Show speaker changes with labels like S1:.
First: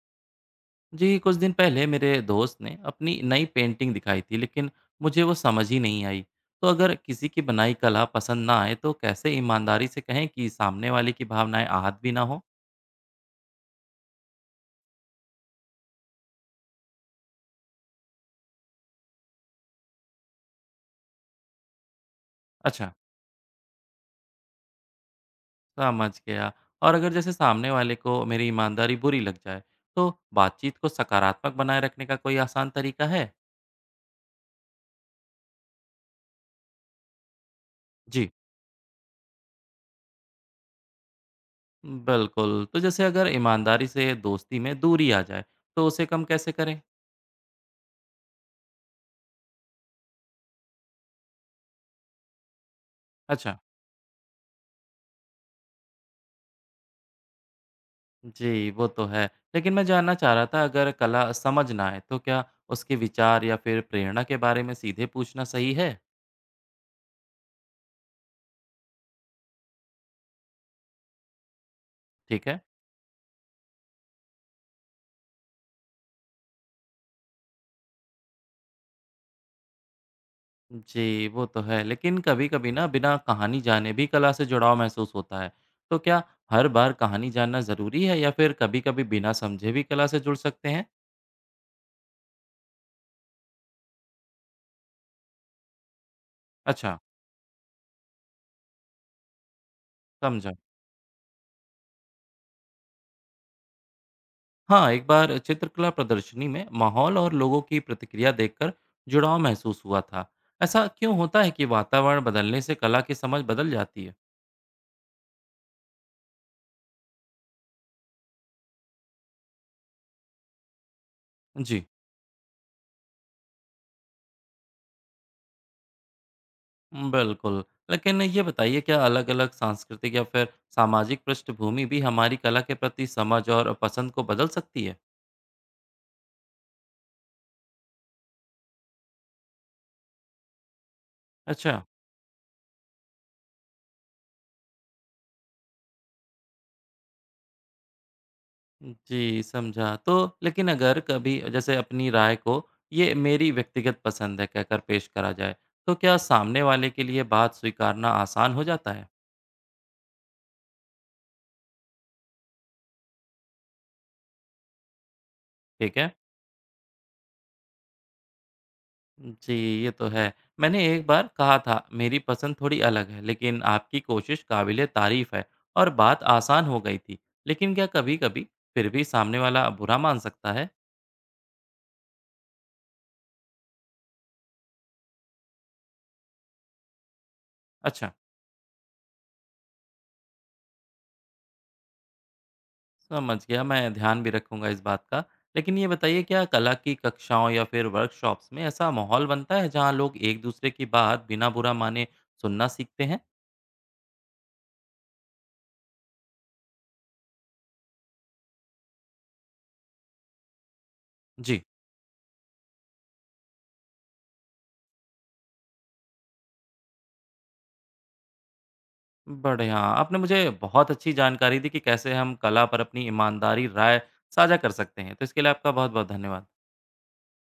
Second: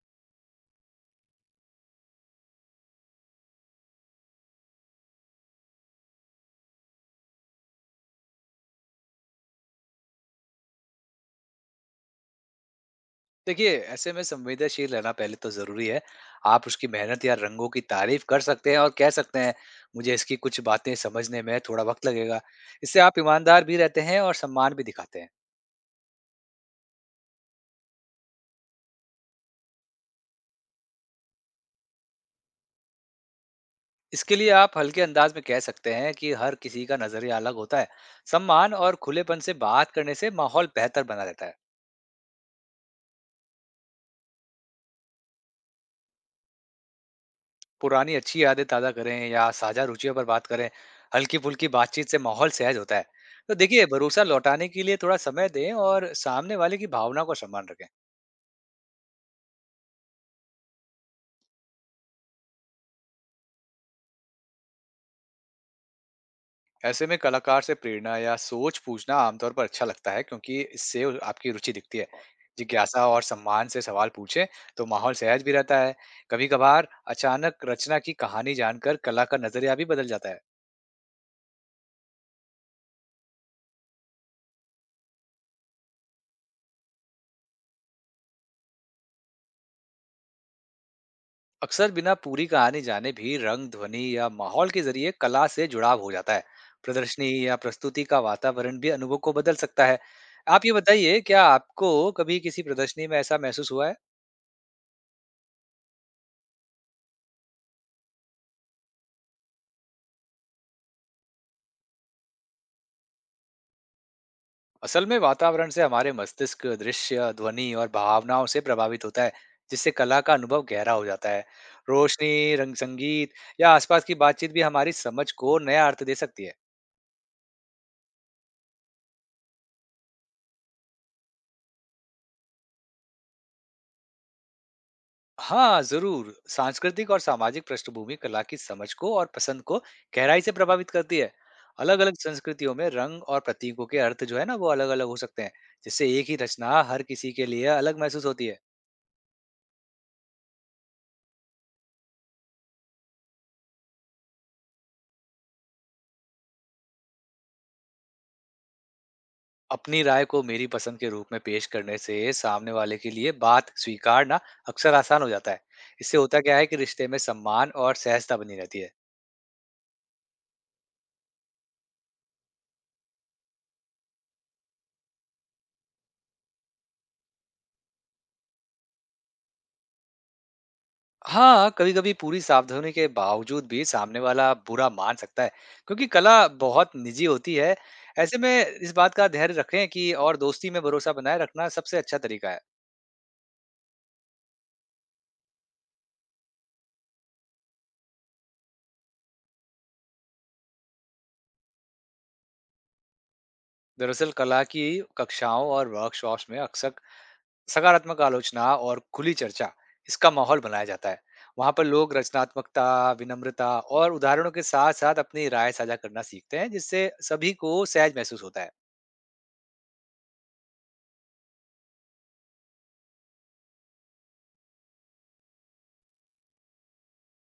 S1: जी, कुछ दिन पहले मेरे दोस्त ने अपनी नई पेंटिंग दिखाई थी, लेकिन मुझे वो समझ ही नहीं आई। तो अगर किसी की बनाई कला पसंद ना आए तो कैसे ईमानदारी से कहें कि सामने वाले की भावनाएं आहत भी ना हो।
S2: देखिए, ऐसे में संवेदनशील रहना पहले तो जरूरी है। आप उसकी मेहनत या रंगों की तारीफ कर सकते हैं और कह सकते हैं, मुझे इसकी कुछ बातें समझने में थोड़ा वक्त लगेगा।
S1: अच्छा।
S2: इससे आप ईमानदार भी रहते हैं और सम्मान भी दिखाते हैं।
S1: समझ गया। और अगर जैसे सामने वाले को मेरी ईमानदारी बुरी लग जाए तो बातचीत को सकारात्मक बनाए रखने का कोई आसान तरीका है?
S2: इसके लिए आप हल्के अंदाज में कह सकते हैं कि हर किसी का नजरिया अलग होता है।
S1: जी।
S2: सम्मान और खुलेपन से बात करने से माहौल बेहतर बना रहता है।
S1: बिल्कुल। तो जैसे अगर ईमानदारी से दोस्ती में दूरी आ जाए तो उसे कम कैसे करें?
S2: पुरानी अच्छी यादें ताज़ा करें या साझा रुचियों पर बात करें। हल्की फुल्की बातचीत से माहौल सहज होता है। तो
S1: अच्छा।
S2: देखिए, भरोसा लौटाने के लिए थोड़ा समय दें और सामने वाले की भावना को सम्मान रखें।
S1: जी, वो तो है। लेकिन मैं जानना चाह रहा था, अगर कला समझ ना आए तो क्या उसके विचार या फिर प्रेरणा के बारे में सीधे पूछना सही है?
S2: ऐसे में कलाकार से प्रेरणा या सोच पूछना आमतौर पर अच्छा लगता है, क्योंकि इससे आपकी रुचि दिखती है।
S1: ठीक है।
S2: जिज्ञासा और सम्मान से सवाल पूछें तो माहौल सहज भी रहता है। कभी कभार अचानक रचना की कहानी जानकर कला का नजरिया भी बदल जाता है।
S1: जी, वो तो है। लेकिन कभी-कभी ना बिना कहानी जाने भी कला से जुड़ाव महसूस होता है। तो क्या हर बार कहानी जानना ज़रूरी है या फिर कभी-कभी बिना समझे भी कला से जुड़ सकते हैं?
S2: अक्सर बिना पूरी कहानी जाने भी रंग, ध्वनि या माहौल के जरिए कला से जुड़ाव हो जाता है।
S1: अच्छा,
S2: प्रदर्शनी या प्रस्तुति का वातावरण भी अनुभव को बदल सकता है।
S1: समझा।
S2: आप ये बताइए, क्या आपको कभी किसी प्रदर्शनी में ऐसा महसूस हुआ है?
S1: हाँ, एक बार चित्रकला प्रदर्शनी में माहौल और लोगों की प्रतिक्रिया देखकर जुड़ाव महसूस हुआ था। ऐसा क्यों होता है कि वातावरण बदलने से कला की समझ बदल जाती है?
S2: असल में वातावरण से हमारे मस्तिष्क दृश्य, ध्वनि और भावनाओं से प्रभावित होता है, जिससे कला का अनुभव गहरा हो जाता है।
S1: जी,
S2: रोशनी, रंग, संगीत या आसपास की बातचीत भी हमारी समझ को नया अर्थ दे सकती है।
S1: बिल्कुल। लेकिन ये बताइए, क्या अलग-अलग सांस्कृतिक या फिर सामाजिक पृष्ठभूमि भी हमारी कला के प्रति समझ और पसंद को बदल सकती है?
S2: हाँ जरूर, सांस्कृतिक और सामाजिक पृष्ठभूमि कला की समझ को और पसंद को गहराई से प्रभावित करती है।
S1: अच्छा।
S2: अलग अलग संस्कृतियों में रंग और प्रतीकों के अर्थ जो है ना, वो अलग अलग हो सकते हैं, जिससे एक ही रचना हर किसी के लिए अलग महसूस होती है।
S1: जी, समझा। तो लेकिन अगर कभी जैसे अपनी राय को ये मेरी व्यक्तिगत पसंद है कहकर पेश करा जाए, तो क्या सामने वाले के लिए बात स्वीकारना आसान हो जाता है?
S2: अपनी राय को मेरी पसंद के रूप में पेश करने से सामने वाले के लिए बात स्वीकारना अक्सर आसान हो जाता है।
S1: ठीक है।
S2: इससे होता क्या है कि रिश्ते में सम्मान और सहजता बनी रहती है।
S1: जी, ये तो है। मैंने एक बार कहा था, मेरी पसंद थोड़ी अलग है, लेकिन आपकी कोशिश काबिल-ए-तारीफ़ है, और बात आसान हो गई थी। लेकिन क्या कभी-कभी फिर भी सामने वाला बुरा मान सकता है?
S2: हाँ, कभी-कभी पूरी सावधानी के बावजूद भी सामने वाला बुरा मान सकता है, क्योंकि कला बहुत निजी होती है।
S1: अच्छा,
S2: ऐसे में इस बात का धैर्य रखें कि और दोस्ती में भरोसा बनाए रखना सबसे अच्छा तरीका है।
S1: समझ गया, मैं ध्यान भी रखूँगा इस बात का। लेकिन ये बताइए, क्या कला की कक्षाओं या फिर वर्कशॉप्स में ऐसा माहौल बनता है, जहाँ लोग एक-दूसरे की बात बिना बुरा माने सुनना सीखते हैं?
S2: दरअसल कला की कक्षाओं और वर्कशॉप्स में अक्सर सकारात्मक आलोचना और खुली चर्चा इसका माहौल बनाया जाता है।
S1: जी।
S2: वहां पर लोग रचनात्मकता, विनम्रता और उदाहरणों के साथ साथ अपनी राय साझा करना सीखते हैं, जिससे सभी को सहज महसूस होता है।
S1: बढ़िया, आपने मुझे बहुत अच्छी जानकारी दी कि कैसे हम कला पर अपनी ईमानदारी राय साझा कर सकते हैं। तो इसके लिए आपका बहुत-बहुत धन्यवाद।